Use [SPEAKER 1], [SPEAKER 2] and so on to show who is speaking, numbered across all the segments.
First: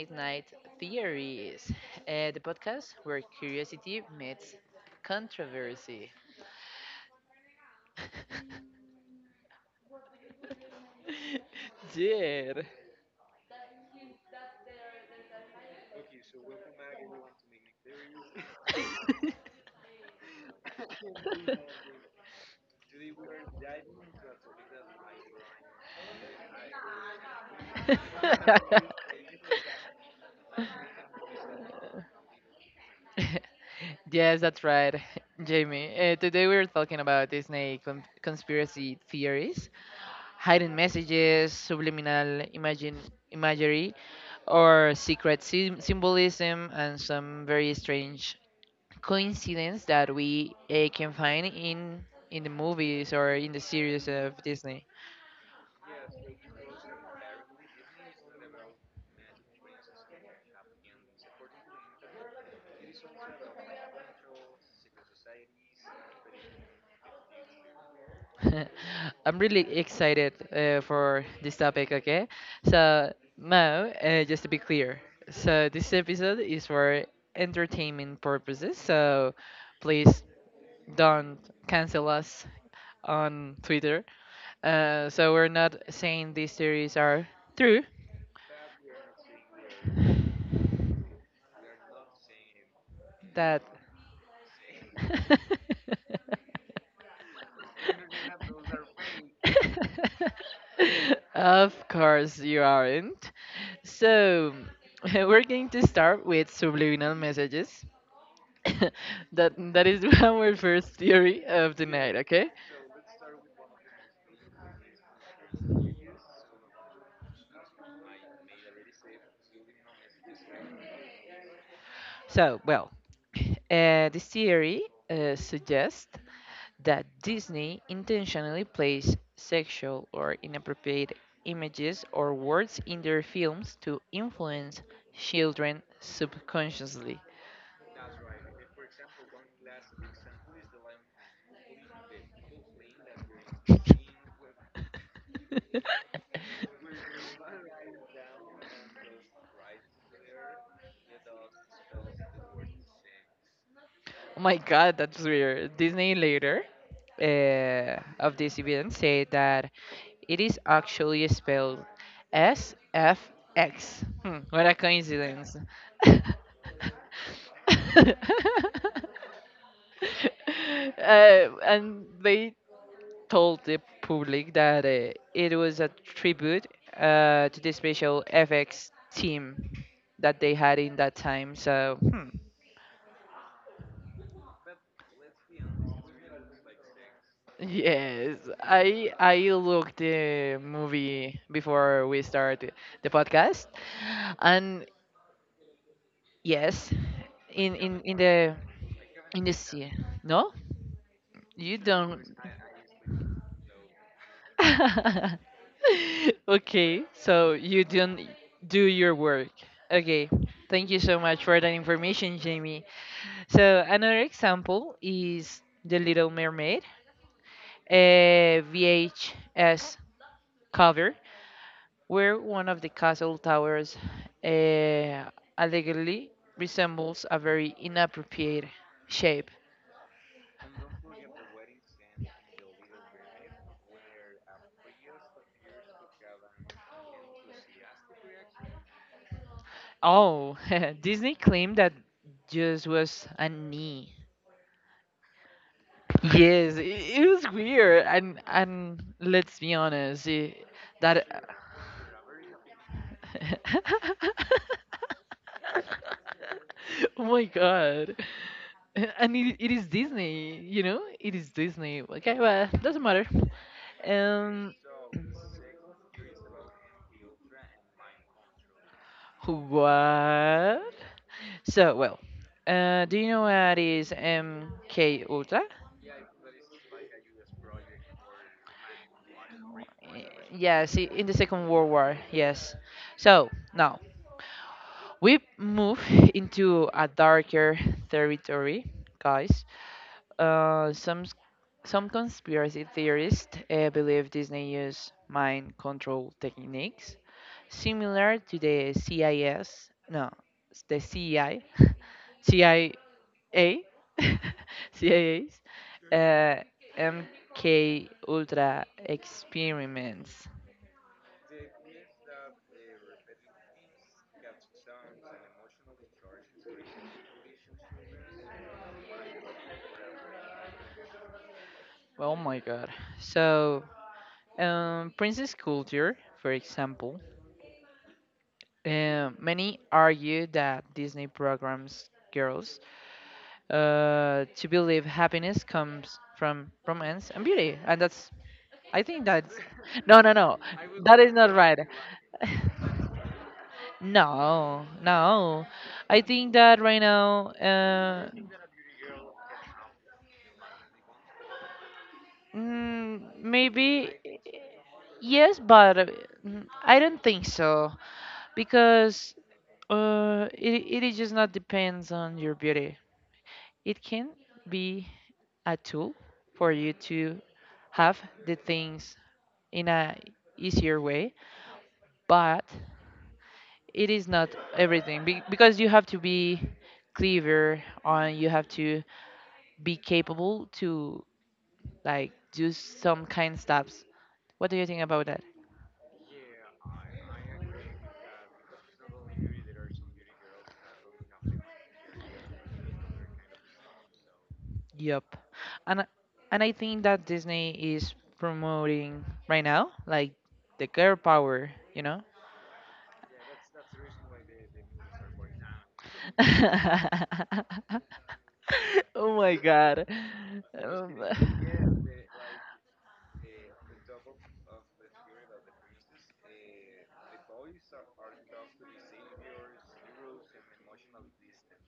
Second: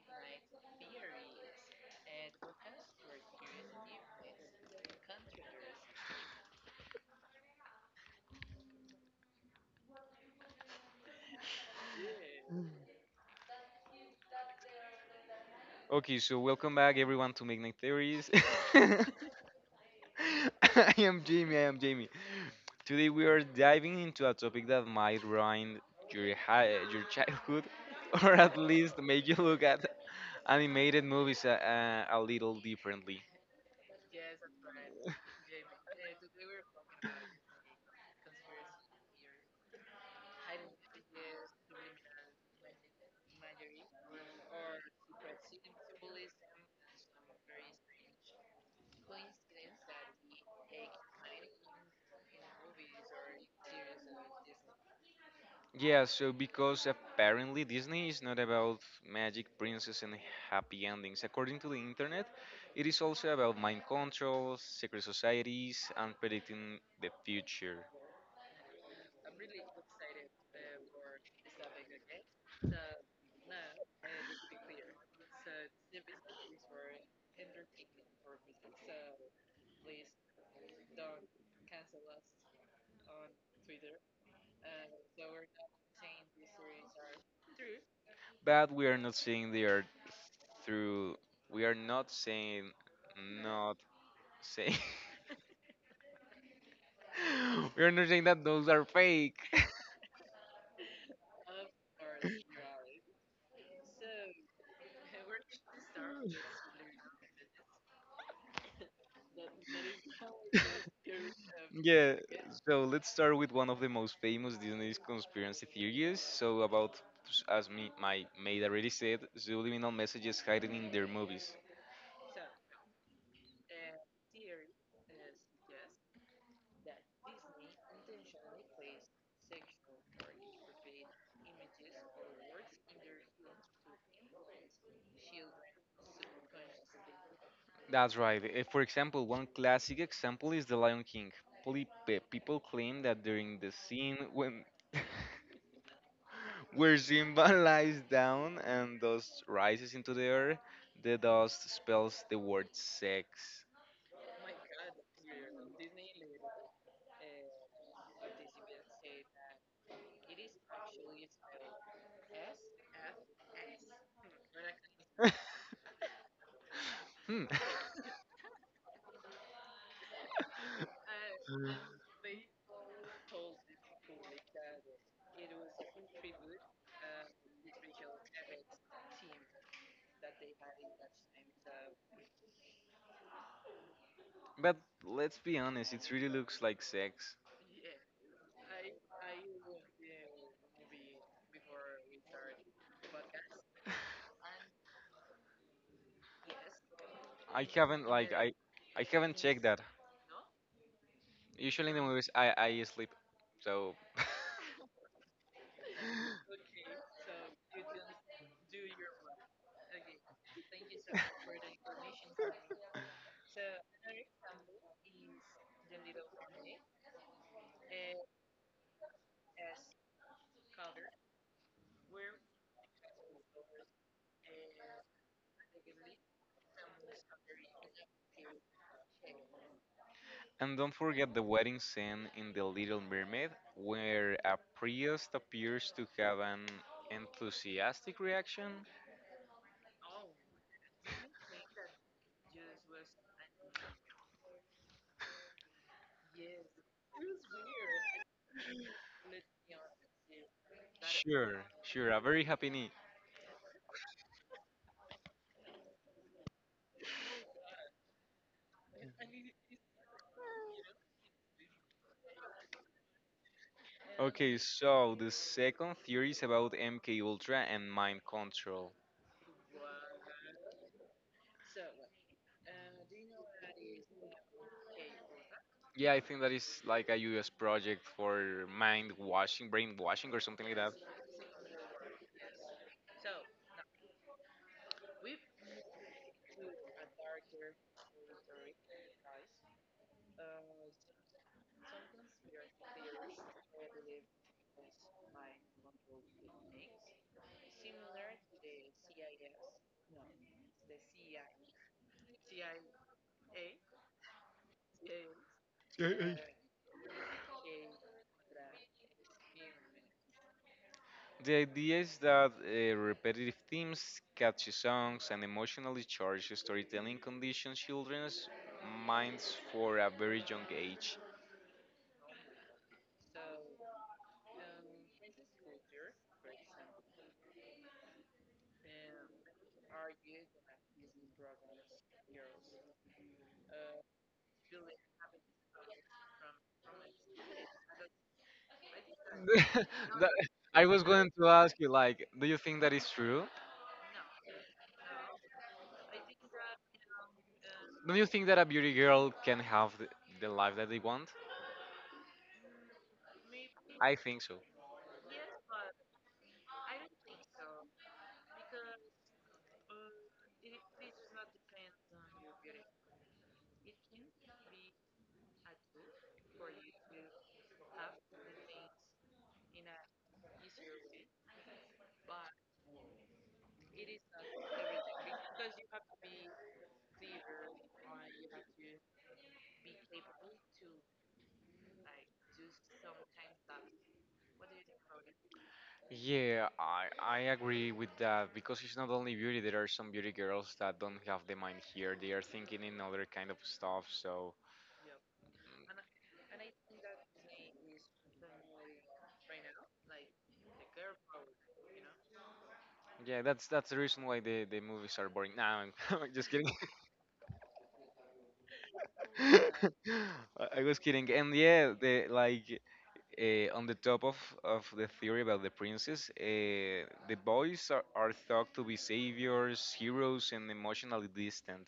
[SPEAKER 1] Midnight Theories, the podcast where curiosity meets controversy. Yeah.
[SPEAKER 2] Okay, so welcome back everyone to Midnight Theories. I I am Jamie. Today we are diving into a topic that might ruin your your childhood, or at least make you look at animated movies a little differently.
[SPEAKER 1] Yes, that's right, Jamie. Today we're talking about Disney conspiracy theories. Hidden messages, subliminal imagine imagery, or secret symbolism, and some very strange coincidence that we can find in the movies or in the series of Disney.
[SPEAKER 2] Yeah, so because apparently Disney is not about magic princess and happy endings. According to the internet, it is also about mind control, secret societies, and predicting the future.
[SPEAKER 1] I'm really excited for this topic. Okay, so now just to be clear, so this episode is for entertainment purposes. So please don't cancel us on Twitter. So we're not saying these theories are true.
[SPEAKER 2] But we are not seeing the earth through. We are not saying,
[SPEAKER 1] That
[SPEAKER 2] not saying. We are not saying that those are fake.
[SPEAKER 1] Of course you aren't. So we're going to start with subliminal messages. That is our first theory of the night.
[SPEAKER 2] Yeah.
[SPEAKER 1] Okay.
[SPEAKER 2] So let's start with one of the most famous Disney's conspiracy theories. So about, as me, my maid already said, subliminal messages hidden in their movies.
[SPEAKER 1] So, well, this theory suggests that Disney intentionally plays sexual or inappropriate images or words in their films to influence children subconsciously.
[SPEAKER 2] That's right. For example, one classic example is The Lion King. People claim that during the scene when where Simba lies down and dust rises into the air, the dust spells the word sex.
[SPEAKER 1] Oh my god, that's weird. Disney later of this event said that it is actually spelled SFX. Hmm, what a coincidence. uh,
[SPEAKER 2] Hmm.
[SPEAKER 1] and they told the public that it was a tribute to the special FX team that they had in that time. So, hmm.
[SPEAKER 2] But let's be honest, it really looks like sex.
[SPEAKER 1] Yes, I looked the movie before we start the podcast, and yes,
[SPEAKER 2] I
[SPEAKER 1] in in
[SPEAKER 2] haven't
[SPEAKER 1] in
[SPEAKER 2] like I
[SPEAKER 1] the
[SPEAKER 2] I haven't
[SPEAKER 1] in the
[SPEAKER 2] checked that.
[SPEAKER 1] sea, no. You
[SPEAKER 2] Usually in the movies
[SPEAKER 1] don't.
[SPEAKER 2] I sleep. So
[SPEAKER 1] Okay, so you don't do your work. Okay, thank you so much for that information, Jamie. So another example is The Little Mermaid, a VHS cover, where one of the castle towers uh, allegedly resembles a very inappropriate shape.
[SPEAKER 2] and don't forget the wedding scene in The Little Mermaid where a priest appears to have an enthusiastic reaction.
[SPEAKER 1] Oh, Disney claimed that just was a knee. Yes, it was weird, and let's be honest, it, that.
[SPEAKER 2] Sure, sure, a very happy.
[SPEAKER 1] Oh my god. And it is Disney, you know? It is Disney. Okay, well, doesn't matter.
[SPEAKER 2] Okay,
[SPEAKER 1] Um.
[SPEAKER 2] so the second theory is about MK Ultra and mind control.
[SPEAKER 1] What? So, well, do you know what is MK Ultra?
[SPEAKER 2] Yeah, I think that is like a U.S. project for mind washing,
[SPEAKER 1] Y-
[SPEAKER 2] brainwashing, or something like
[SPEAKER 1] Yes,
[SPEAKER 2] that.
[SPEAKER 1] in the Second World War. Yes. So now we move into a darker territory, guys. Uh, some s- some conspiracy theorists believe Disney used mind control techniques similar to the CIS, no, no, the CI, CIA, CIA's, uh, MK Ultra experiments.
[SPEAKER 2] The idea is that repetitive themes, catchy songs, and emotionally charged storytelling conditions children's minds for a very young age.
[SPEAKER 1] Oh my God! So, princess culture, for example, many argue that Disney programs girls to believe happiness comes from romance and beauty, and that's I think that's no,
[SPEAKER 2] That-
[SPEAKER 1] no, no,
[SPEAKER 2] I was
[SPEAKER 1] that
[SPEAKER 2] going
[SPEAKER 1] is
[SPEAKER 2] to
[SPEAKER 1] not
[SPEAKER 2] ask
[SPEAKER 1] right.
[SPEAKER 2] you, like, do you think that is true?
[SPEAKER 1] No, no. I think that right now,
[SPEAKER 2] Do you think that a beauty girl can have the life that they want?
[SPEAKER 1] maybe
[SPEAKER 2] I think so.
[SPEAKER 1] yes, but I don't think so because it is just not depends on your beauty. It can be a tool for you to have the things in a easier way, but it is not everything because you have to be clever on you have to be capable to like do some kind steps. What do you think about that?
[SPEAKER 2] Yeah, I agree with that because it's not only beauty. There are some beauty girls that don't have the mind here. They are thinking in other kind of stuff. So
[SPEAKER 1] Yup. And I- and I think that Disney is promoting right now like the girl power, you know?
[SPEAKER 2] yeah, that's the reason why the movies are boring. No, I'm just kidding.
[SPEAKER 1] Oh my God.
[SPEAKER 2] I I was
[SPEAKER 1] Um,
[SPEAKER 2] kidding. And yeah, the like on the top of the theory about the princess, the boys are thought to be saviors, heroes, and emotionally distant.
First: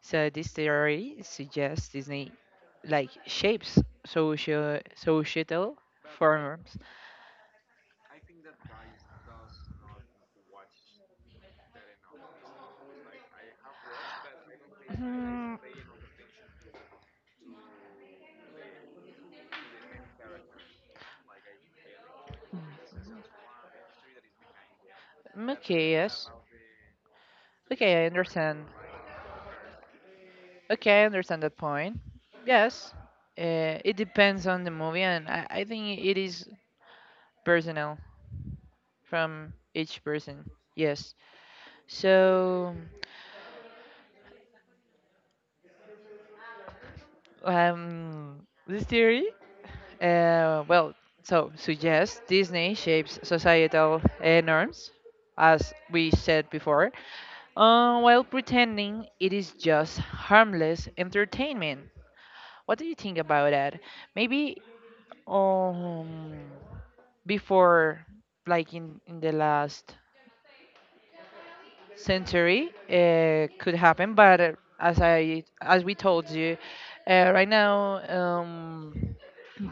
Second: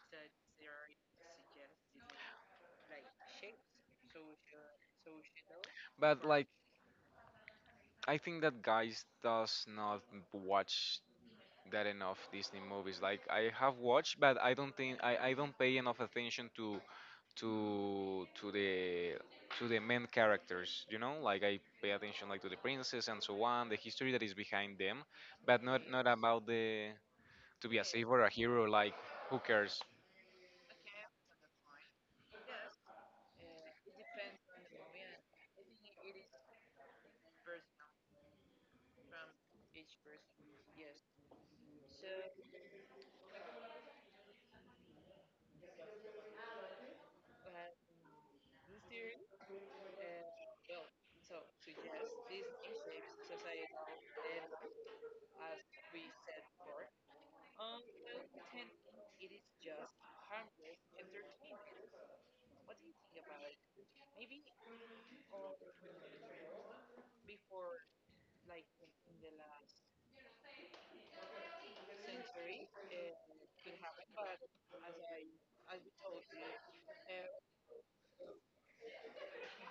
[SPEAKER 1] so this theory suggests Disney like shapes social societal
[SPEAKER 2] But like
[SPEAKER 1] forms.
[SPEAKER 2] I think that guys does not watch
[SPEAKER 1] That
[SPEAKER 2] that enough Disney movies. Like I have watched, but I
[SPEAKER 1] Mm,
[SPEAKER 2] don't pay enough attention to to the to the main characters. You know, like I pay attention like to the princess and so on, the history that is behind them, but not
[SPEAKER 1] okay,
[SPEAKER 2] not
[SPEAKER 1] yes.
[SPEAKER 2] about the to be a
[SPEAKER 1] Okay, I
[SPEAKER 2] savior, or a hero.
[SPEAKER 1] understand.
[SPEAKER 2] Like
[SPEAKER 1] Right?
[SPEAKER 2] who cares?
[SPEAKER 1] Okay, I understand that point. Yes, it depends on the movie, and I think it is personal. From each person. Yes. So, this theory, well, so suggests Disney shapes societal norms, as we said before, while pretending it is just harmless entertainment. What do you think about that? Maybe um, before, like in the last century could happen, but as we told you, right now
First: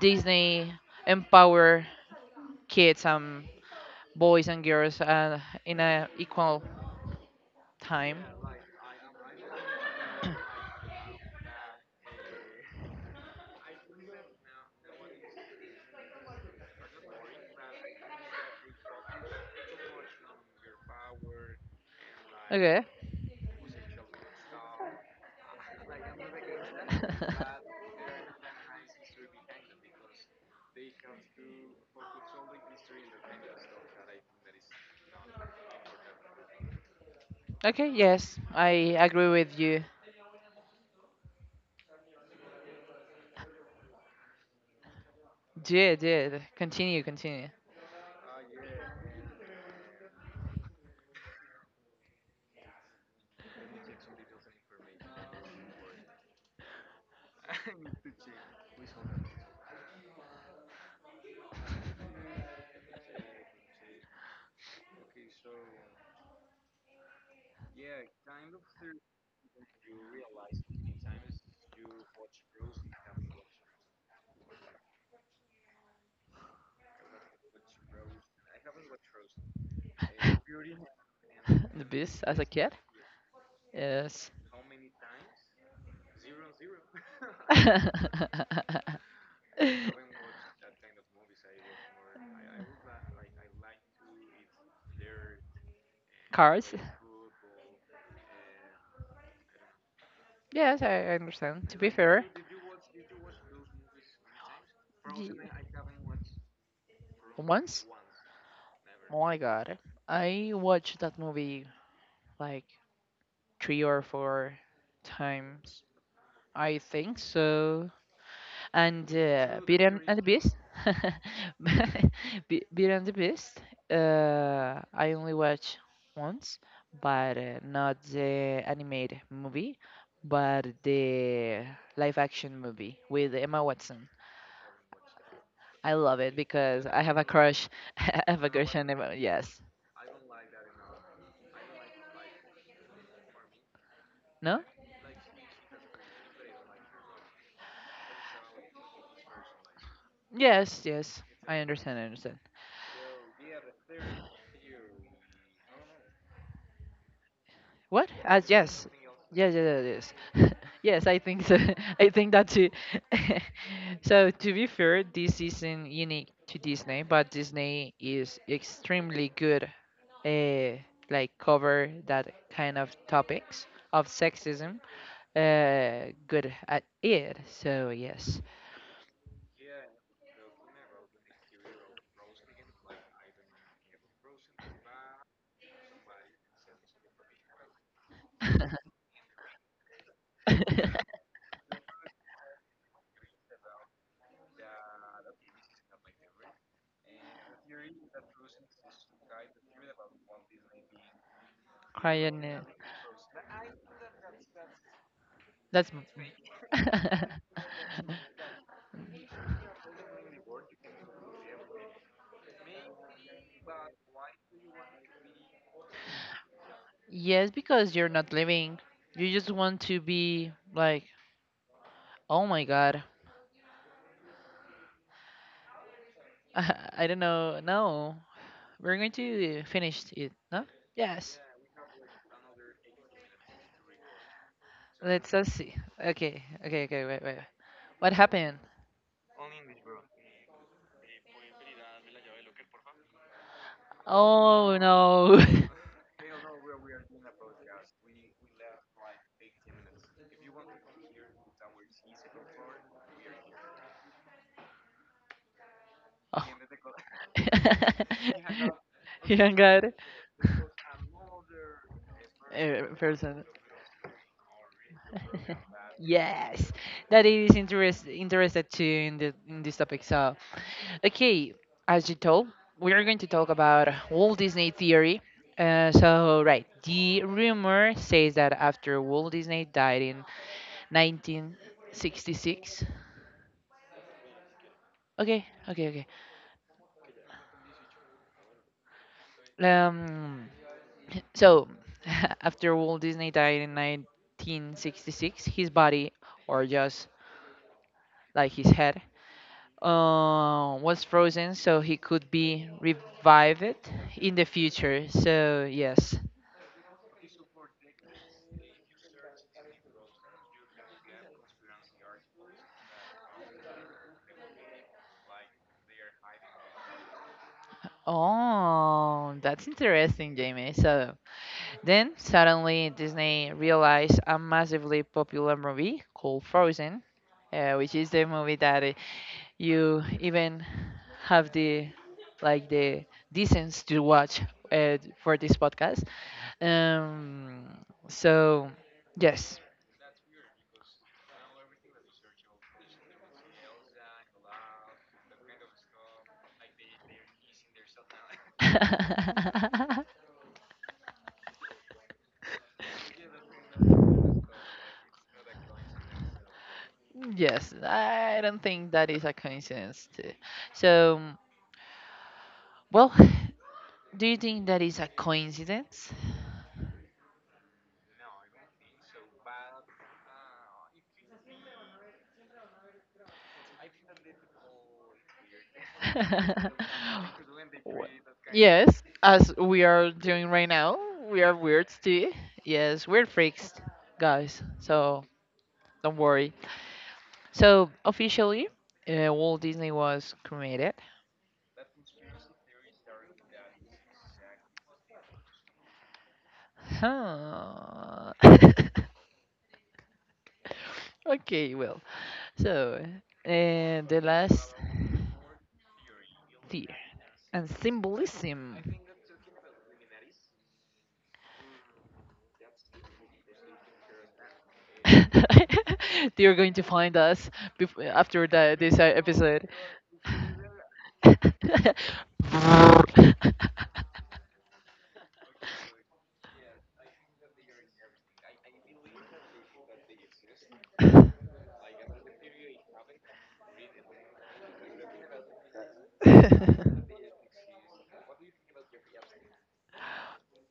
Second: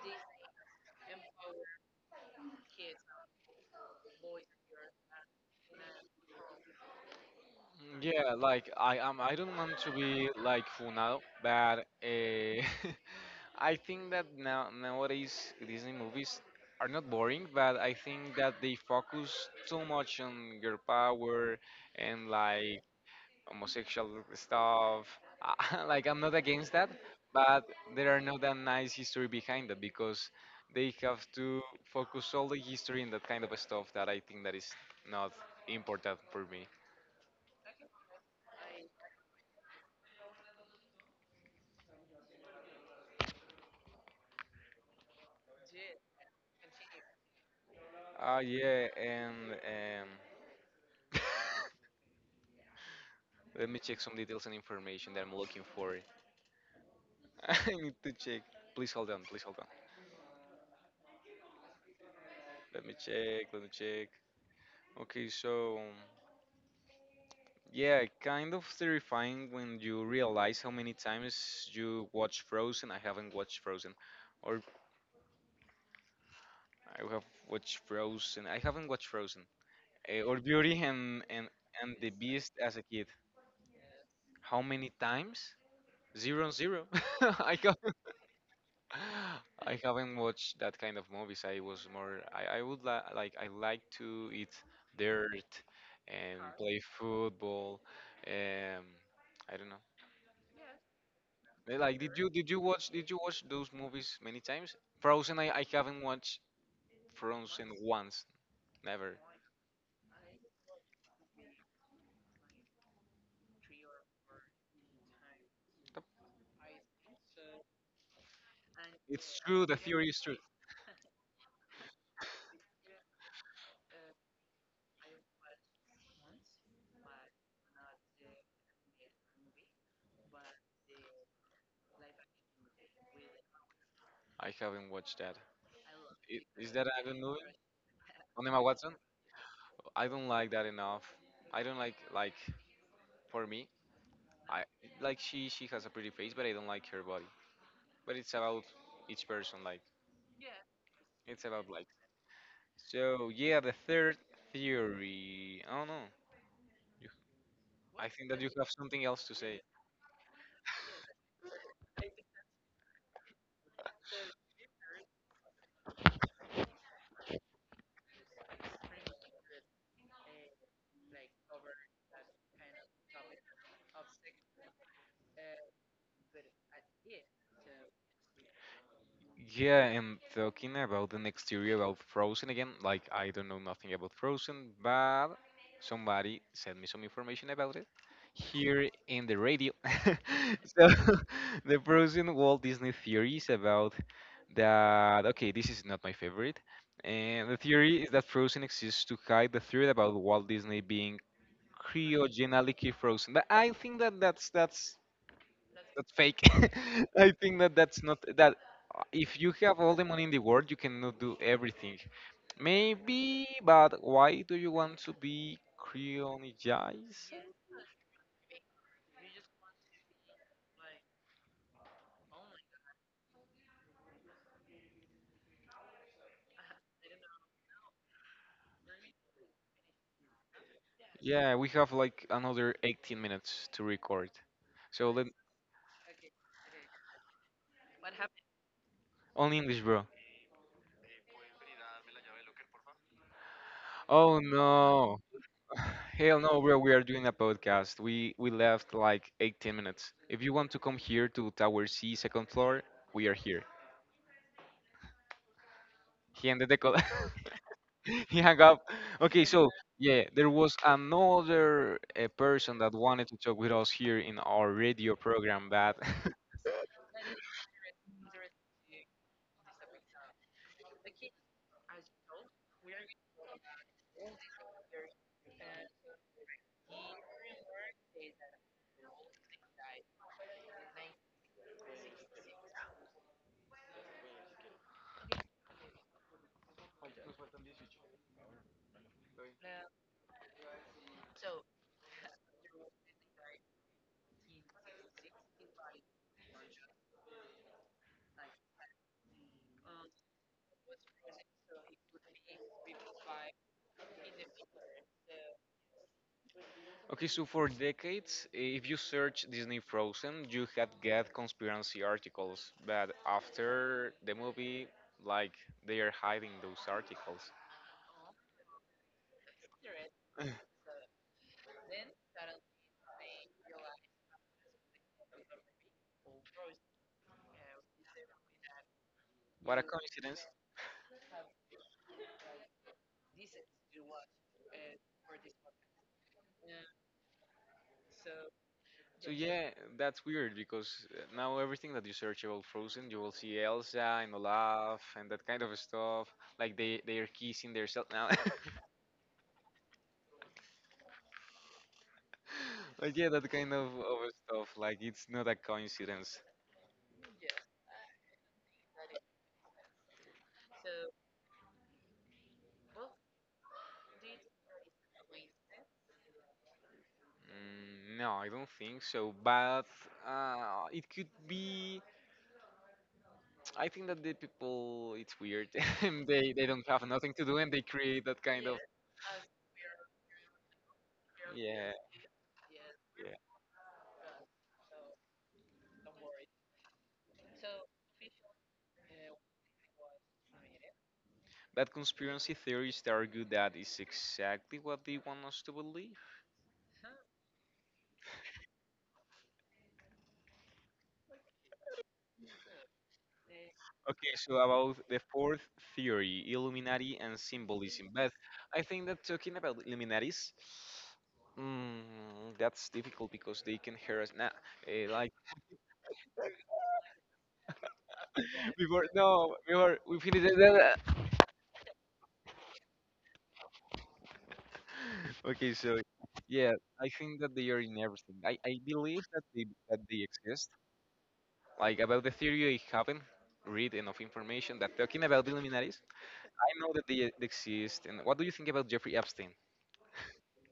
[SPEAKER 1] Disney empower kids and boys and girls in a equal
[SPEAKER 2] Mm,
[SPEAKER 1] time.
[SPEAKER 2] yeah, like I am. I don't want to be like Funado, but I think that nowadays Disney movies are not boring, but I think that they focus too much on girl power and
[SPEAKER 1] Okay.
[SPEAKER 2] like homosexual stuff. Like I'm not against that, but there are not that nice history behind that because they have to focus all the history in that kind of stuff that I think that is not important for me.
[SPEAKER 1] Okay. Yes, I agree with you. Yeah, yeah. Continue, continue.
[SPEAKER 2] Ah, yeah, and Let me check some details and information that I'm looking for. I need to check. Please hold on, please hold on. Let me check, let me check. Okay, so yeah, kind of terrifying when you realize how many times you watch Frozen. Or I have watched Frozen. I haven't watched Frozen, Eh, Or Beauty and and
[SPEAKER 1] The
[SPEAKER 2] and the
[SPEAKER 1] beast as a
[SPEAKER 2] Beast
[SPEAKER 1] kid?
[SPEAKER 2] as a kid.
[SPEAKER 1] Yes.
[SPEAKER 2] How many times? Zero and zero. I have I haven't watched that kind of movies. I was more. I would li- like. I like to eat dirt and
[SPEAKER 1] Cars?
[SPEAKER 2] play football. Um, I don't know.
[SPEAKER 1] Yes, I understand. To be
[SPEAKER 2] Like, did
[SPEAKER 1] fair.
[SPEAKER 2] you did you watch did you watch those movies many times?
[SPEAKER 1] Ye-
[SPEAKER 2] Frozen. I haven't watched Frozen
[SPEAKER 1] Once?
[SPEAKER 2] once. Never.
[SPEAKER 1] Oh my god. I watched that movie like three or four times. I think so. And
[SPEAKER 2] It's true. The
[SPEAKER 1] Beauty
[SPEAKER 2] theory
[SPEAKER 1] and
[SPEAKER 2] is
[SPEAKER 1] the
[SPEAKER 2] true.
[SPEAKER 1] Beast. Beauty and the Beast. I only watch once, but not the animated movie, but the live action movie with Emma Watson.
[SPEAKER 2] I haven't watched that.
[SPEAKER 1] I love it
[SPEAKER 2] Is
[SPEAKER 1] because
[SPEAKER 2] that
[SPEAKER 1] I
[SPEAKER 2] a
[SPEAKER 1] have
[SPEAKER 2] good
[SPEAKER 1] a
[SPEAKER 2] movie?
[SPEAKER 1] crush. I have a
[SPEAKER 2] Onema
[SPEAKER 1] crush on
[SPEAKER 2] Watson?
[SPEAKER 1] Emma. Yes.
[SPEAKER 2] I don't like that enough. I don't like for me.
[SPEAKER 1] No.
[SPEAKER 2] I like she has a pretty face, but I don't like her body. But it's about each person, like
[SPEAKER 1] Yes. Yes.
[SPEAKER 2] it's
[SPEAKER 1] I
[SPEAKER 2] about like.
[SPEAKER 1] understand. I understand.
[SPEAKER 2] So yeah, the third theory. I don't know. You, I
[SPEAKER 1] What?
[SPEAKER 2] think that
[SPEAKER 1] As
[SPEAKER 2] you have
[SPEAKER 1] yes,
[SPEAKER 2] something else to
[SPEAKER 1] yes,
[SPEAKER 2] say.
[SPEAKER 1] yes, yes. Yes, I think so. I think that too. So to be fair, this isn't unique to Disney, but Disney is extremely good, uh, like cover that kind of topics of sexism. Good at it. So yes,
[SPEAKER 2] Yeah, and talking about the next theory about Frozen again, like I don't know nothing about Frozen, but somebody sent me some information about it here in the radio. So the Frozen Walt Disney theory is about that, okay, this is not my favorite. And the theory is that Frozen exists to hide the theory about Walt Disney being
[SPEAKER 1] crying.
[SPEAKER 2] cryogenically frozen. But I think that that's
[SPEAKER 1] That's.
[SPEAKER 2] that's fake. I think that that's not that. If you have all the money in the world, you cannot do everything. Maybe, but why do you want to be creonized?
[SPEAKER 1] Yes, because you're not living. You just want to be like, oh my god, I don't know. No, we're going to finish it. No? Yes.
[SPEAKER 2] Yeah, we have like another 18 minutes to record. So let
[SPEAKER 1] Let's us see. Okay, okay, okay. Wait, wait. What happened?
[SPEAKER 2] only English, bro. Oh
[SPEAKER 1] Oh
[SPEAKER 2] no,
[SPEAKER 1] no.
[SPEAKER 2] hell no, bro. We are doing a podcast. We left like 18 minutes. If you want to come here to Tower C, second floor, we are here.
[SPEAKER 1] Oh.
[SPEAKER 2] He ended the call. He hung up.
[SPEAKER 1] He
[SPEAKER 2] Okay,
[SPEAKER 1] hung
[SPEAKER 2] so
[SPEAKER 1] out.
[SPEAKER 2] yeah, there was another person
[SPEAKER 1] A
[SPEAKER 2] that wanted to
[SPEAKER 1] person.
[SPEAKER 2] talk with us here in our radio program. That
[SPEAKER 1] Yes, that is interested too in the in this topic. So, okay, as you told, we are going to talk about Walt Disney theory. So right, the rumor says that after Walt Disney died in 1966. Okay, okay, okay. Um, so after Walt Disney died in 1966, his body or just like his head was frozen so he could be revived in the future. So, yes.
[SPEAKER 2] okay, so for decades, if you search Disney Frozen, you had get conspiracy articles, but after the movie, like they are hiding those articles.
[SPEAKER 1] Oh, that's interesting, Jamie. So, then suddenly Disney realized a massively popular movie called Frozen, which is the movie that
[SPEAKER 2] What a
[SPEAKER 1] you
[SPEAKER 2] coincidence!
[SPEAKER 1] even have the decency to watch for this podcast. Um, so,
[SPEAKER 2] So
[SPEAKER 1] yes.
[SPEAKER 2] yeah, that's weird because now everything that you search about Frozen, you will see Elsa and Olaf and that kind of stuff. Like they are kissing themselves now. Like yeah, that kind of stuff. Like it's not a coincidence.
[SPEAKER 1] Yes, I don't think that is a coincidence. Too. So, well, do you think that is a coincidence?
[SPEAKER 2] Mm, no, I don't think so. But it could be. I think that the people, it's weird. And they don't have nothing to do and they
[SPEAKER 1] Wha-
[SPEAKER 2] create that kind of
[SPEAKER 1] Yes, as we are doing right now, we are weirds too. Yes,
[SPEAKER 2] yeah,
[SPEAKER 1] we're
[SPEAKER 2] yeah.
[SPEAKER 1] freaks, guys. So don't worry. So officially, Walt Disney was cremated.
[SPEAKER 2] That conspiracy theories that are good at is exactly what they want us to believe.
[SPEAKER 1] Huh. Okay, well, so and the
[SPEAKER 2] Okay, so
[SPEAKER 1] last.
[SPEAKER 2] about the fourth theory,
[SPEAKER 1] Tea
[SPEAKER 2] Illuminati and
[SPEAKER 1] and
[SPEAKER 2] symbolism. But
[SPEAKER 1] symbolism.
[SPEAKER 2] I think that talking about Illuminatis, mm, that's difficult because they can hear us now. eh, like
[SPEAKER 1] They're going to find us after this
[SPEAKER 2] before, no,
[SPEAKER 1] episode.
[SPEAKER 2] we were we finished it. Okay, so yeah, I think that they are in everything. I believe that they exist. Like about the theory, I haven't read enough information. That talking about Illuminatis, I know that they exist. And what do you think about Jeffrey Epstein?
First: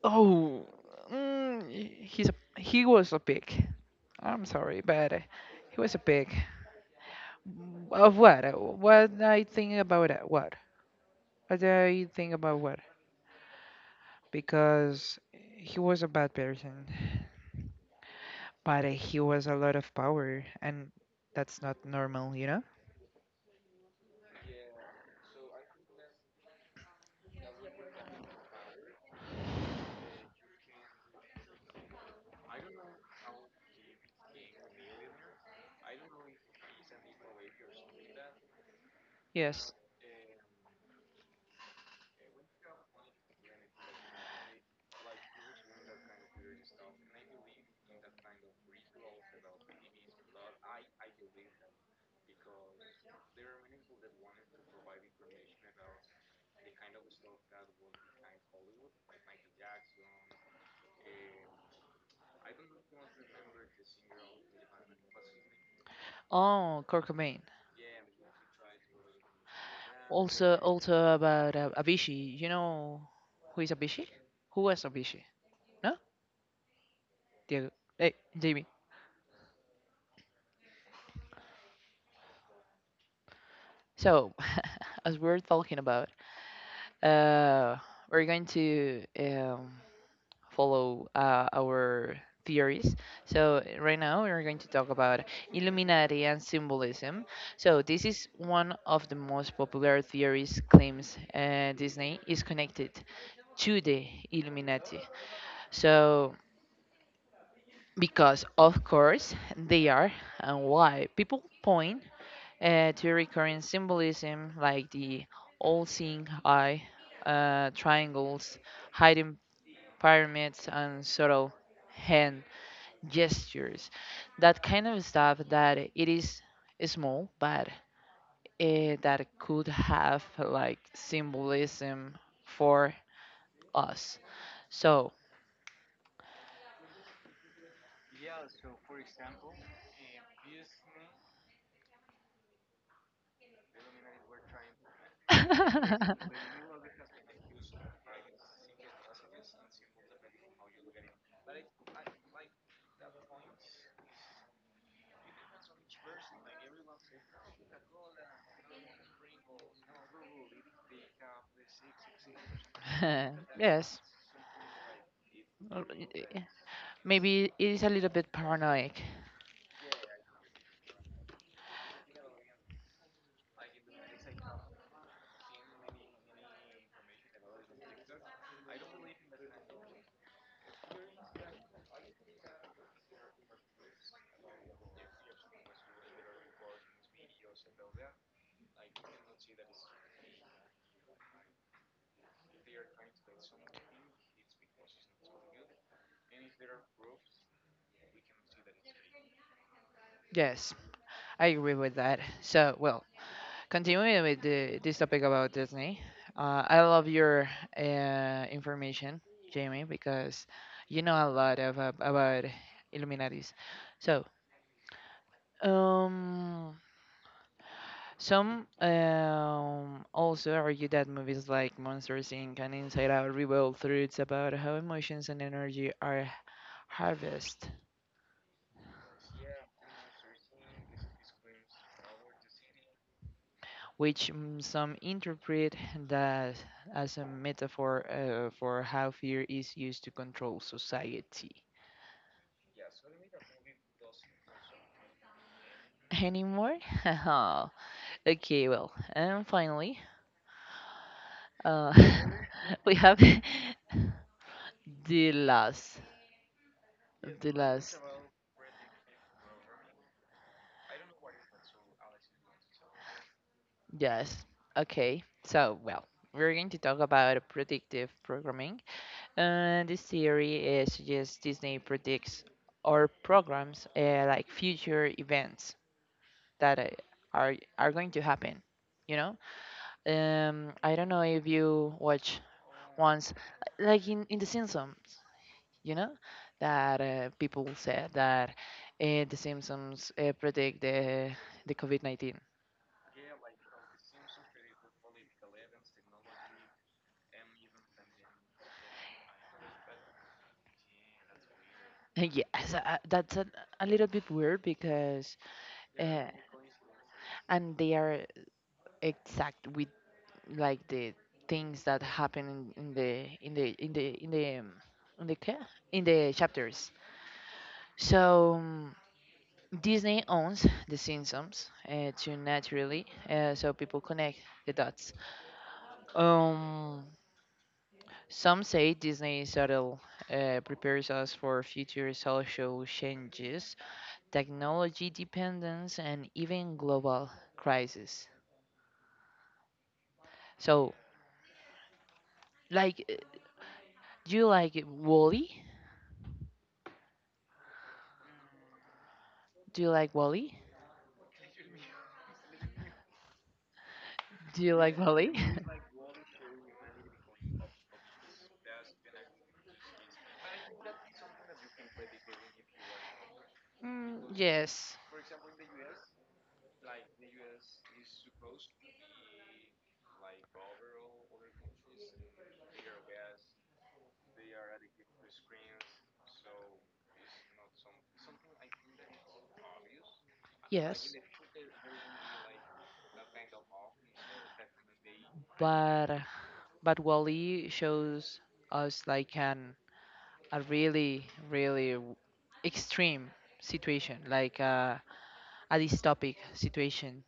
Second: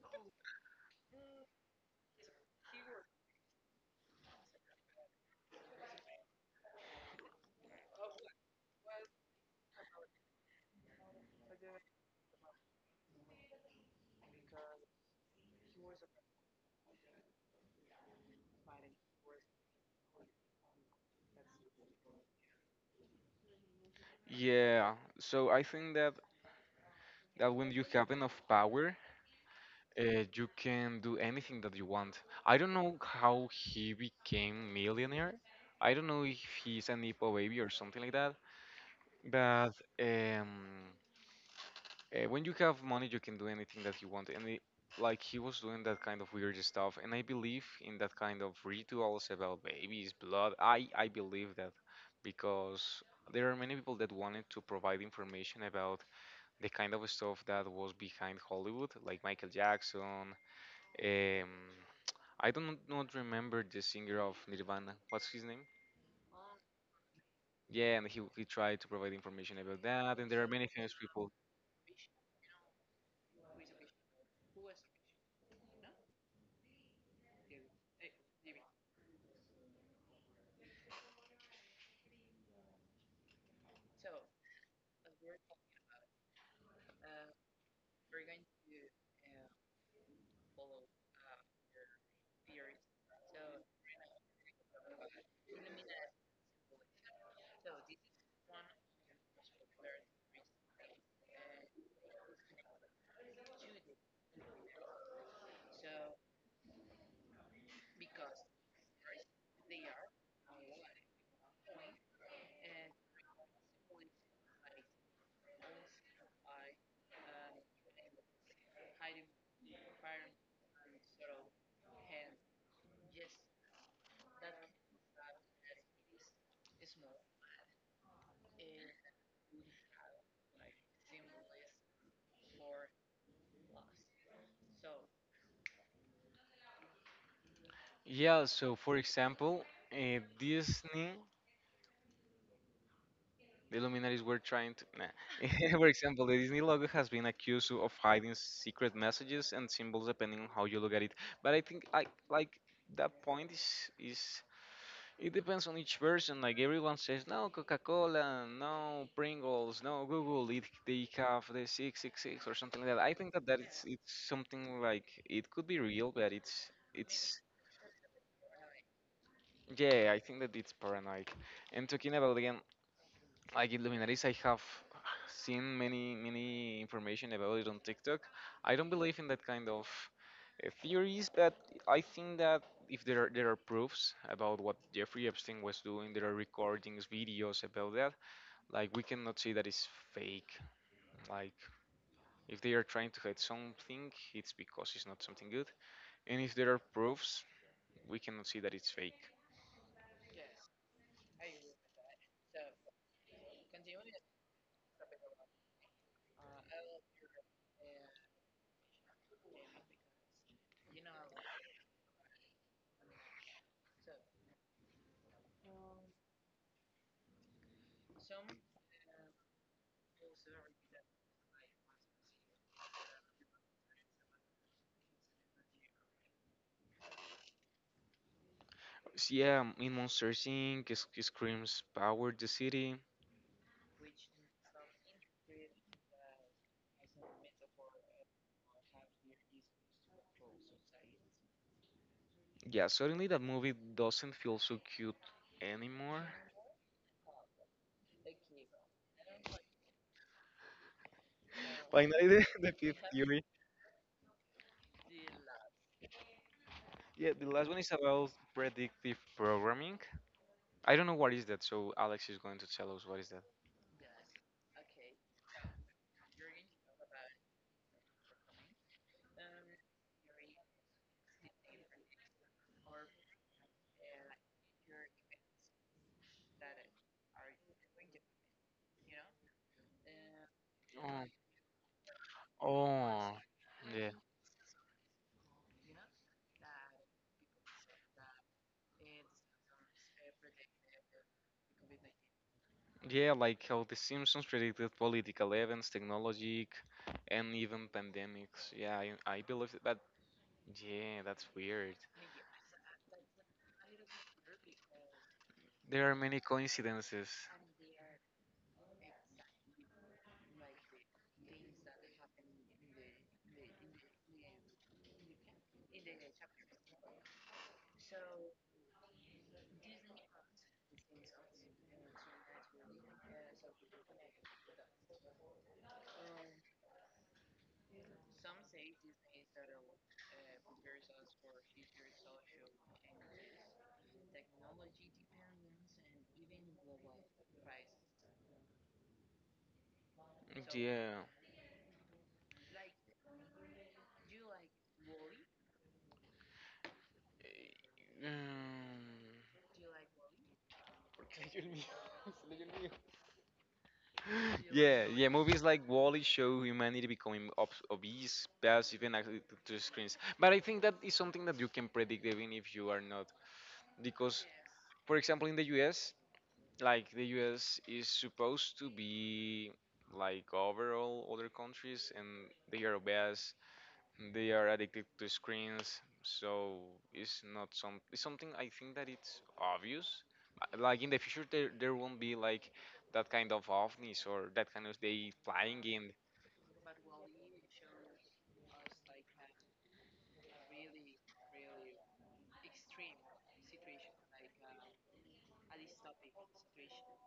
[SPEAKER 1] Oh, mm, he was a pig. I'm sorry, but he was a pig. Of what? What I think about it? What? What I think about what? Because he was a bad person, but he was a lot of power, and that's not normal, you know?
[SPEAKER 2] Yeah, so I think that that when you have enough power, you can do anything that you want. I don't know how he became millionaire. I don't know if he's an IPO baby or something like that.
[SPEAKER 1] Yes.
[SPEAKER 2] But um, when you have money, you can do anything that you want. And it, like he was doing that kind of weird stuff. And I believe in that kind of rituals about babies, blood. I believe that because there are many people that wanted to provide information about the kind of stuff that was behind Hollywood, like Michael Jackson. Um, I do not remember the singer of Nirvana. What's his name?
[SPEAKER 1] Oh, Kurt Cobain.
[SPEAKER 2] Yeah, and he tried to provide information about that, and there are
[SPEAKER 1] Also,
[SPEAKER 2] many famous
[SPEAKER 1] also
[SPEAKER 2] people.
[SPEAKER 1] about Avicii. You know who is Avicii? Who was Avicii? No, Diego. Hey, Jamie. So, as we're talking about, uh, we're going to follow our theories. So, right now we're going to talk about Illuminati and symbolism. So, this is one of the most popular theories claims Disney is connected to the Illuminati. So, because of course they are, and why people point to recurring symbolism like the all-seeing eye, triangles, hiding pyramids, and subtle hand gestures, that kind of stuff that it is small, but that could have like symbolism for us. So,
[SPEAKER 2] Yeah, so for example, uh, Disney, the Luminaries were trying to. Nah. For example, the Disney logo has been accused of hiding secret messages and symbols depending on how you look at it. But I think like that point is it depends on each person. Like everyone says, no Coca-Cola, no Pringles, no Google. It, they have the 666 or something like that. I think that it's
[SPEAKER 1] yes,
[SPEAKER 2] it's something like it could be
[SPEAKER 1] uh,
[SPEAKER 2] real, but it's
[SPEAKER 1] maybe it is a little bit paranoid.
[SPEAKER 2] yeah. I think that it's paranoid. And talking about again like Illuminaris, I have seen many, many information about it on TikTok. I don't believe in that kind of theories, but I think that if there are proofs about what Jeffrey Epstein was doing, there are recordings, videos about that. Like we cannot say that it's fake. Like if they are trying to hide something, it's because it's not something good. And if there are proofs, we cannot see that it's fake.
[SPEAKER 1] Yes, I agree with that. So, well, continuing with this topic about Disney, I love your information, Jamie, because you know a lot of, about Illuminatis. So, um, some also argue that movies like Monsters Inc. and Inside Out reveal truths about how emotions and energy are harvested,
[SPEAKER 2] So yeah, in Monsters Inc., it screams power the city.
[SPEAKER 1] which some interpret that as a metaphor for how fear is used to control society.
[SPEAKER 2] Yeah, suddenly that movie doesn't feel so cute anymore.
[SPEAKER 1] Anymore? Okay, well, and finally, uh,
[SPEAKER 2] Finally, the, the
[SPEAKER 1] we
[SPEAKER 2] Fifth
[SPEAKER 1] have
[SPEAKER 2] Fury.
[SPEAKER 1] the last,
[SPEAKER 2] Yeah, the
[SPEAKER 1] the
[SPEAKER 2] last one is
[SPEAKER 1] last.
[SPEAKER 2] about predictive programming. I don't know what is that, so Alex is going to tell us what is that.
[SPEAKER 1] Yes. Okay. So, well, we're going to talk about predictive programming. This theory is suggests Disney predicts or programs like future events that are going to happen. You know, I don't know if you watch
[SPEAKER 2] Oh,
[SPEAKER 1] once,
[SPEAKER 2] oh,
[SPEAKER 1] like
[SPEAKER 2] yeah.
[SPEAKER 1] in The Simpsons. You know, that people said that the symptoms predict the COVID-19.
[SPEAKER 2] Yeah, like how The Simpsons predicted political events, technology, and even pandemics. Yeah, I believe that. Yeah, that's weird.
[SPEAKER 1] Yes, that's a little bit weird because
[SPEAKER 2] There are
[SPEAKER 1] uh,
[SPEAKER 2] many coincidences.
[SPEAKER 1] and they are exact with like the things that happen in the in the in the in the ca- in the chapters. So Disney owns the Simpsons to naturally, so people connect the dots. Um, Some say Disney's shuttle prepares us for future social changes, technology dependence, and even global crisis. So,
[SPEAKER 2] Yeah.
[SPEAKER 1] like, do you like Wally?
[SPEAKER 2] Mm.
[SPEAKER 1] Do you like Wally? Do you like
[SPEAKER 2] Yeah, yeah.
[SPEAKER 1] Wally?
[SPEAKER 2] Movies like Wall-E show humanity becoming obese, passive, and active to screens. But I think that is something that you can predict even if you are not,
[SPEAKER 1] Mm,
[SPEAKER 2] because,
[SPEAKER 1] yes,
[SPEAKER 2] for example, in the U.S., like the U.S. is supposed to be like overall other countries, and they are obese, they are addicted to screens. So it's not some. It's something I think that it's obvious. Like in
[SPEAKER 1] yes.
[SPEAKER 2] the future, there won't be like that kind of ovnis or that kind of they flying in.
[SPEAKER 1] But Wally shows us like an a really, really extreme situation, like a dystopic situation.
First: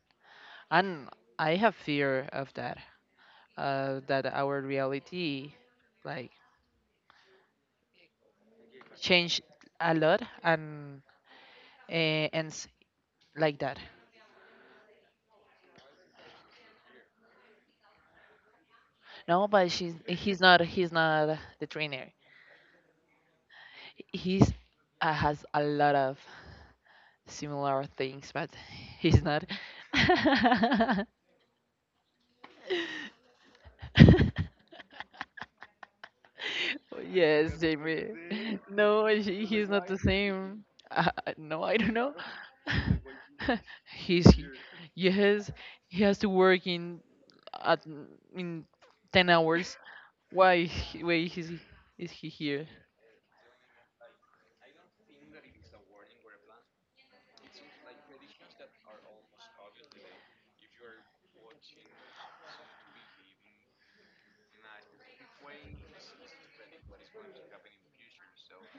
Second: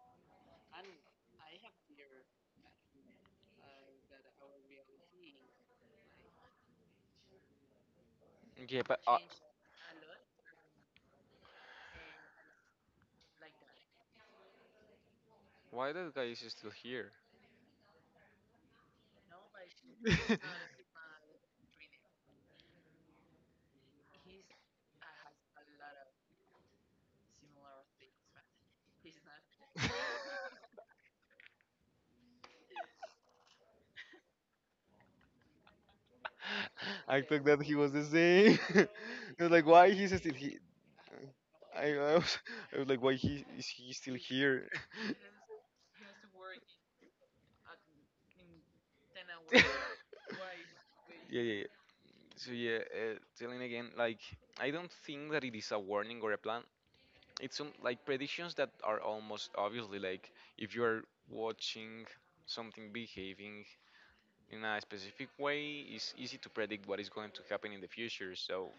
[SPEAKER 1] And I have fear of that, that our reality like
[SPEAKER 2] Yeah, but
[SPEAKER 1] change a lot and ends like that.
[SPEAKER 2] why that guy is still here?
[SPEAKER 1] No, but she's he's not the trainer. He's has a lot of similar things, but he's not. Oh,
[SPEAKER 2] I thought
[SPEAKER 1] yes,
[SPEAKER 2] that he was the
[SPEAKER 1] Jamie.
[SPEAKER 2] same.
[SPEAKER 1] No,
[SPEAKER 2] I was like,
[SPEAKER 1] he's not
[SPEAKER 2] why
[SPEAKER 1] the
[SPEAKER 2] he's still here?
[SPEAKER 1] same. Uh, no, I
[SPEAKER 2] I,
[SPEAKER 1] don't
[SPEAKER 2] I,
[SPEAKER 1] know.
[SPEAKER 2] was, I was like, why he is he still
[SPEAKER 1] He's he-
[SPEAKER 2] here?
[SPEAKER 1] yes, he has to work in at in 10 hours. Why is
[SPEAKER 2] yeah,
[SPEAKER 1] he
[SPEAKER 2] yeah.
[SPEAKER 1] is he
[SPEAKER 2] So
[SPEAKER 1] here?
[SPEAKER 2] yeah, telling again, like I don't think that it is a warning or a plan. It's some like predictions that are almost obviously like if you are watching something behaving in a specific way, it's easy to predict what is going to happen in the future. So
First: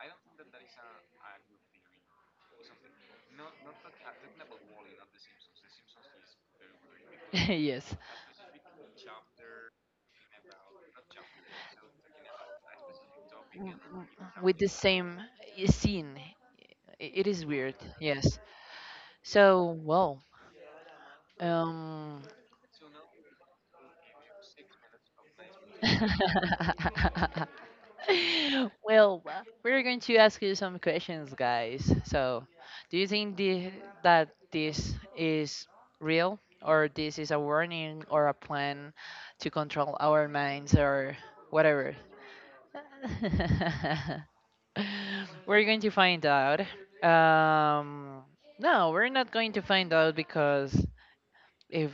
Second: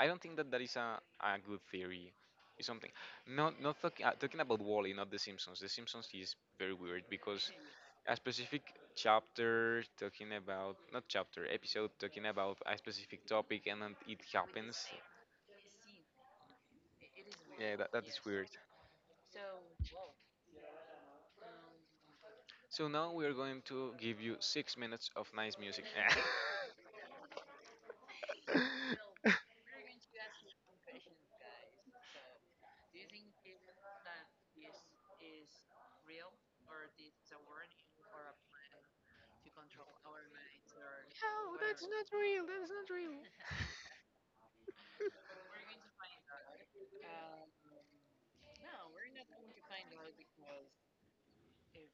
[SPEAKER 2] I don't think that that is a good theory. It's something. Not not talk, talking about Wally, not The Simpsons. The Simpsons is very weird because
[SPEAKER 1] Yes,
[SPEAKER 2] a specific chapter talking about not chapter episode talking about a specific topic
[SPEAKER 1] W-
[SPEAKER 2] and then
[SPEAKER 1] w-
[SPEAKER 2] it
[SPEAKER 1] with the
[SPEAKER 2] happens.
[SPEAKER 1] same scene. It is
[SPEAKER 2] Yeah,
[SPEAKER 1] weird.
[SPEAKER 2] that is
[SPEAKER 1] Yes.
[SPEAKER 2] weird.
[SPEAKER 1] So well, um.
[SPEAKER 2] So now we are going to give you six minutes of nice music. How?
[SPEAKER 1] Well, we're going to ask you some questions, guys. So, do you think that this is real, or this is a warning or a plan to control our minds or whatever?
[SPEAKER 2] Not real. That is not real.
[SPEAKER 1] We're going to find out. Um, no, we're not going to find out because if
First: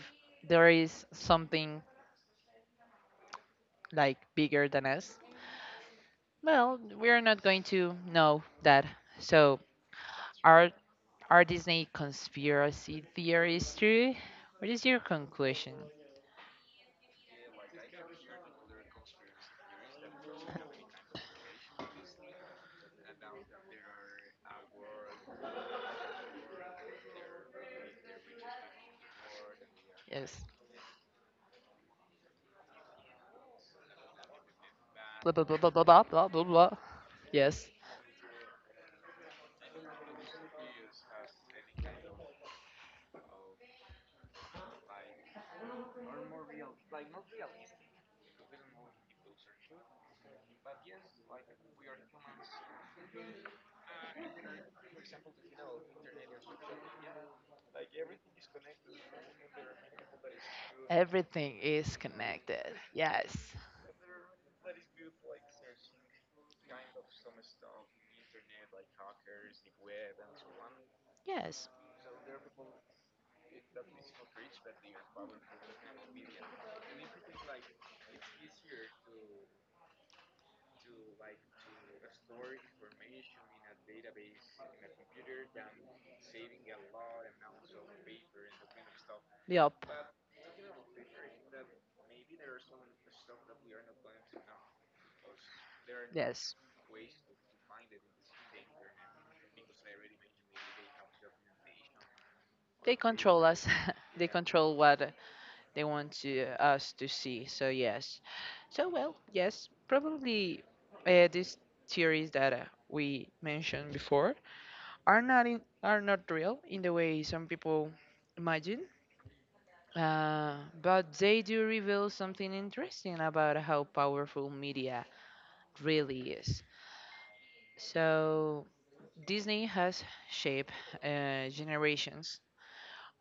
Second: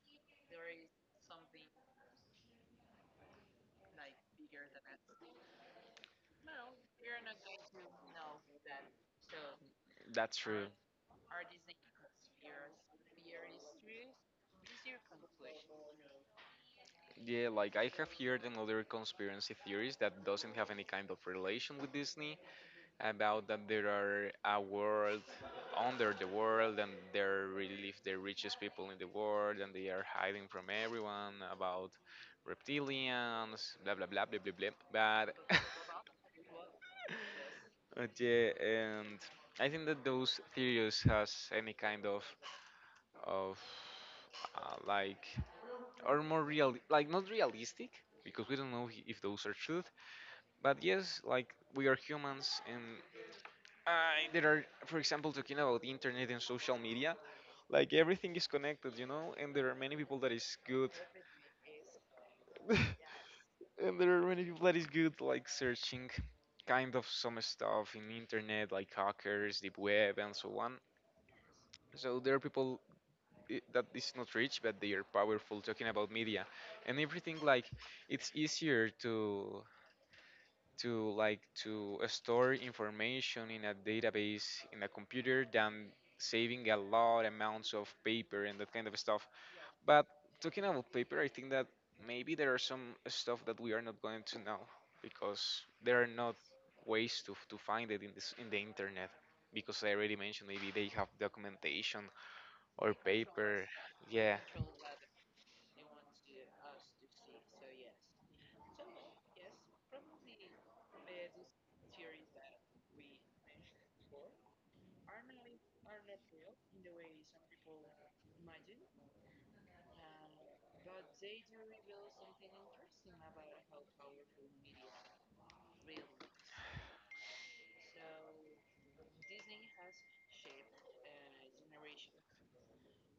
[SPEAKER 1] there is something like bigger than us? Well, we're not going to know that. So,
[SPEAKER 2] That's true.
[SPEAKER 1] are are Disney conspiracy theories true? What is your conclusion?
[SPEAKER 2] Yeah, like I have heard another conspiracy theories that doesn't have any kind of relation with Disney, about that there are a world under the world and they're really the richest people in the world and they are
[SPEAKER 1] Yes.
[SPEAKER 2] hiding from everyone about reptilians, blah blah blah blah blah blah.
[SPEAKER 1] Blah
[SPEAKER 2] But
[SPEAKER 1] blah blah blah blah blah blah blah, blah. Yes.
[SPEAKER 2] yeah, and I think that those theories has any kind of uh, like are more real like not realistic because we don't know if those are truth. But yes, like we are humans, and there are, for example, talking about the internet and social media, like everything is connected, you know, and there are many people that is good,
[SPEAKER 1] Everything is connected. Yes.
[SPEAKER 2] and there are many people that is good, like searching kind of some stuff in internet, like hackers, deep web, and so on.
[SPEAKER 1] Yes.
[SPEAKER 2] So there are people that is not rich, but they are powerful talking about media and everything. Like it's easier to store information in a database in a computer than saving a lot amounts of paper and that kind of stuff.
[SPEAKER 1] Yup.
[SPEAKER 2] But talking about paper, I think that maybe there are some stuff that we are not going to know because there are not
[SPEAKER 1] Yes.
[SPEAKER 2] ways to find it in this in the internet because I already mentioned maybe they have documentation or
[SPEAKER 1] They control
[SPEAKER 2] paper.
[SPEAKER 1] us. They
[SPEAKER 2] Yeah,
[SPEAKER 1] control what they want to us to see. So yes, so well, yes, probably these theories that we mentioned before are not real in the way some people imagine. Uh, but they do reveal something interesting about how powerful media really is. So Disney has shaped generations.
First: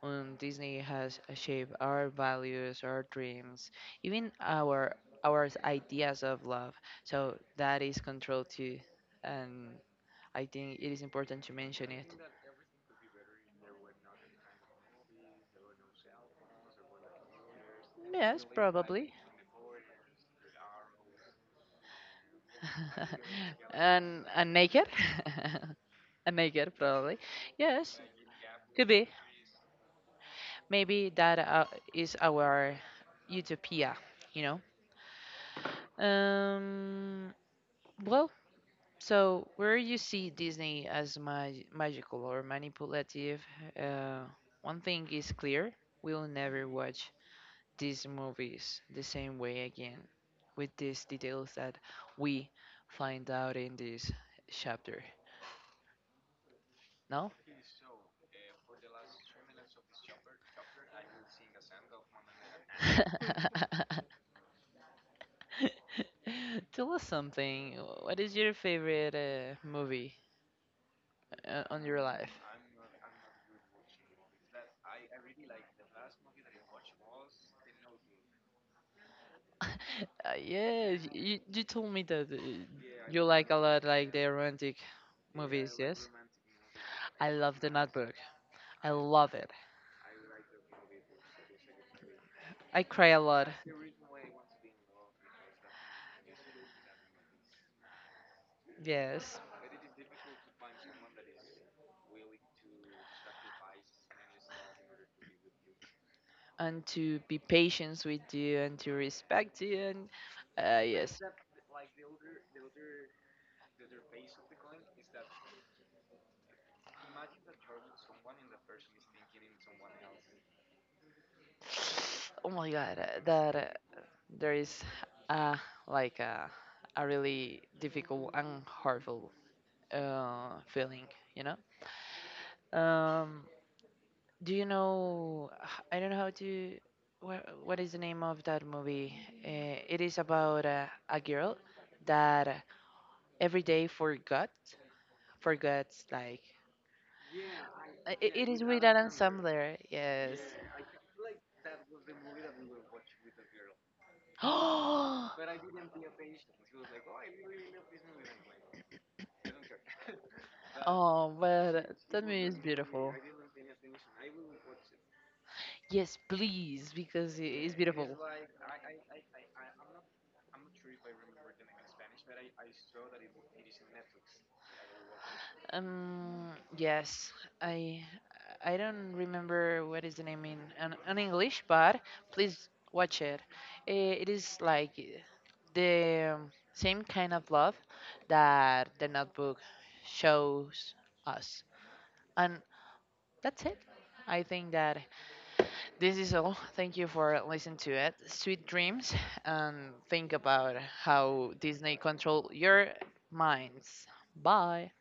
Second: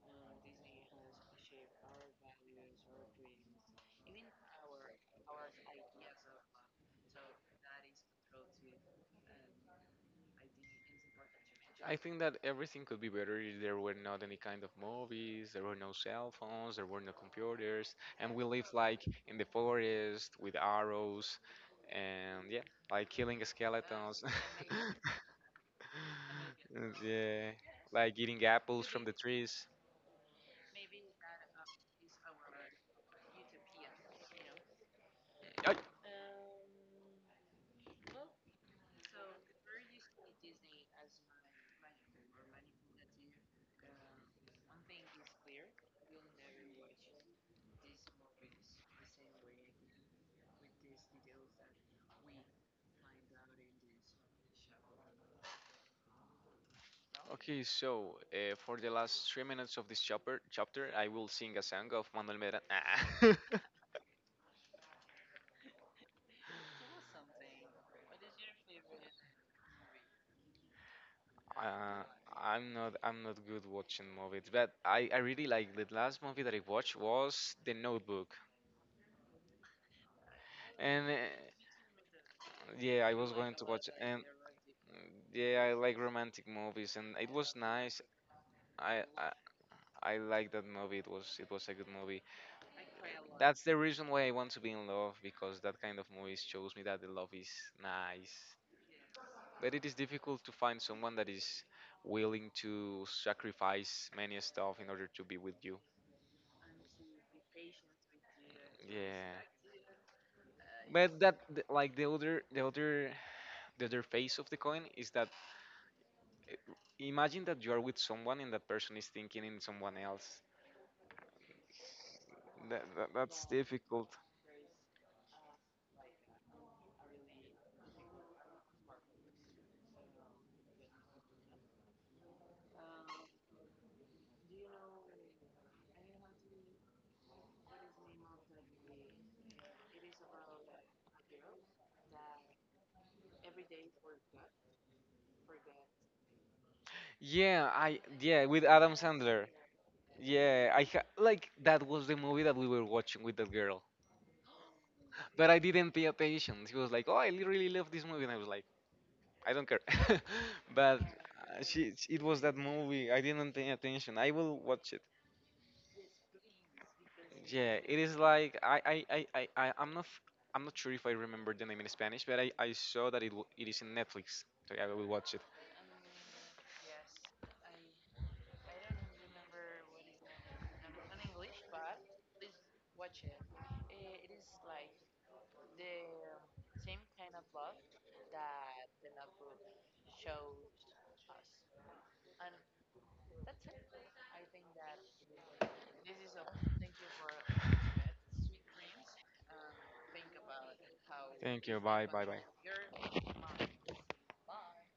[SPEAKER 1] Disney has shaped our values, our dreams, even our ideas of love. So that is control too, and I think it is important to mention
[SPEAKER 2] I
[SPEAKER 1] it.
[SPEAKER 2] think that everything could be better if there were not any kind of movies, there were no cell phones, there were no computers, and we
[SPEAKER 1] Yes,
[SPEAKER 2] live like
[SPEAKER 1] probably.
[SPEAKER 2] in the forest with arrows, and yeah, like killing skeletons.
[SPEAKER 1] And naked, and naked
[SPEAKER 2] And
[SPEAKER 1] probably.
[SPEAKER 2] yeah,
[SPEAKER 1] Yes,
[SPEAKER 2] like eating
[SPEAKER 1] could
[SPEAKER 2] apples from
[SPEAKER 1] be.
[SPEAKER 2] the trees.
[SPEAKER 1] Maybe that is our utopia. You
[SPEAKER 2] Ay!
[SPEAKER 1] know. Well, so, where you see Disney as magical or manipulative, uh, one thing is clear: we'll never watch these movies the same way again, with these details that we find out in this chapter. No?
[SPEAKER 2] Okay, so for the last three minutes of this chapter, I will sing a song of Manuel Medrano.
[SPEAKER 1] Tell us something. What is your favorite movie on your
[SPEAKER 2] Uh,
[SPEAKER 1] life?
[SPEAKER 2] I'm not good watching movies, but I really like, the last movie that I watched was The Notebook,
[SPEAKER 1] Yes,
[SPEAKER 2] and
[SPEAKER 1] you told me that
[SPEAKER 2] yeah, I
[SPEAKER 1] you
[SPEAKER 2] was
[SPEAKER 1] like a
[SPEAKER 2] going to
[SPEAKER 1] lot
[SPEAKER 2] watch,
[SPEAKER 1] like
[SPEAKER 2] and
[SPEAKER 1] the romantic
[SPEAKER 2] yeah, I
[SPEAKER 1] movies,
[SPEAKER 2] like
[SPEAKER 1] yes?
[SPEAKER 2] romantic movies, and
[SPEAKER 1] I
[SPEAKER 2] it was
[SPEAKER 1] love The
[SPEAKER 2] nice.
[SPEAKER 1] Notebook. I
[SPEAKER 2] I I,
[SPEAKER 1] love it.
[SPEAKER 2] I like that movie. It was a good movie.
[SPEAKER 1] I cry a lot,
[SPEAKER 2] That's the reason why I want to be in love, because that kind of movies shows me that the love is nice,
[SPEAKER 1] yes.
[SPEAKER 2] but it is difficult to find someone that is willing to sacrifice many stuff in order to be with you.
[SPEAKER 1] And to be patient with you and to
[SPEAKER 2] Yeah.
[SPEAKER 1] respect you and
[SPEAKER 2] But
[SPEAKER 1] yes.
[SPEAKER 2] like the other face of the coin is that uh, imagine that you are with someone and that person is thinking in someone else.
[SPEAKER 1] Oh my god,
[SPEAKER 2] That's
[SPEAKER 1] that
[SPEAKER 2] difficult.
[SPEAKER 1] there is uh, like a really difficult and harmful feeling, you know? Um, Do you know? I don't know how to. What is the name of that movie? It is about a girl that every day forgets like.
[SPEAKER 2] Yeah, I, yeah,
[SPEAKER 1] It is
[SPEAKER 2] with
[SPEAKER 1] with
[SPEAKER 2] Adam
[SPEAKER 1] Adam
[SPEAKER 2] Sandler.
[SPEAKER 1] Sandler, yes.
[SPEAKER 2] Yeah, like that was the movie that we were watching with that girl,
[SPEAKER 1] Oh,
[SPEAKER 2] but I didn't pay attention. She was like, "Oh, really love this movie," and I was like, I don't care. but
[SPEAKER 1] oh, but that
[SPEAKER 2] it was
[SPEAKER 1] movie is
[SPEAKER 2] that movie.
[SPEAKER 1] beautiful.
[SPEAKER 2] I didn't pay attention. I will watch it.
[SPEAKER 1] Yes, please, because it is
[SPEAKER 2] Yeah, it
[SPEAKER 1] beautiful.
[SPEAKER 2] is like I'm not I'm not sure if I remember the name in Spanish, but I saw that it is in Netflix. So yeah, I will watch it.
[SPEAKER 1] Um, yes, I I don't remember what is the name in English, but please watch it. It is like the same kind of love that the Notebook shows us, and that's it. I think that this is all. Thank you for listening to it. Sweet dreams, and think about how
[SPEAKER 2] Thank you.
[SPEAKER 1] Disney
[SPEAKER 2] Bye. Bye.
[SPEAKER 1] control your minds.
[SPEAKER 2] Bye.
[SPEAKER 1] Bye.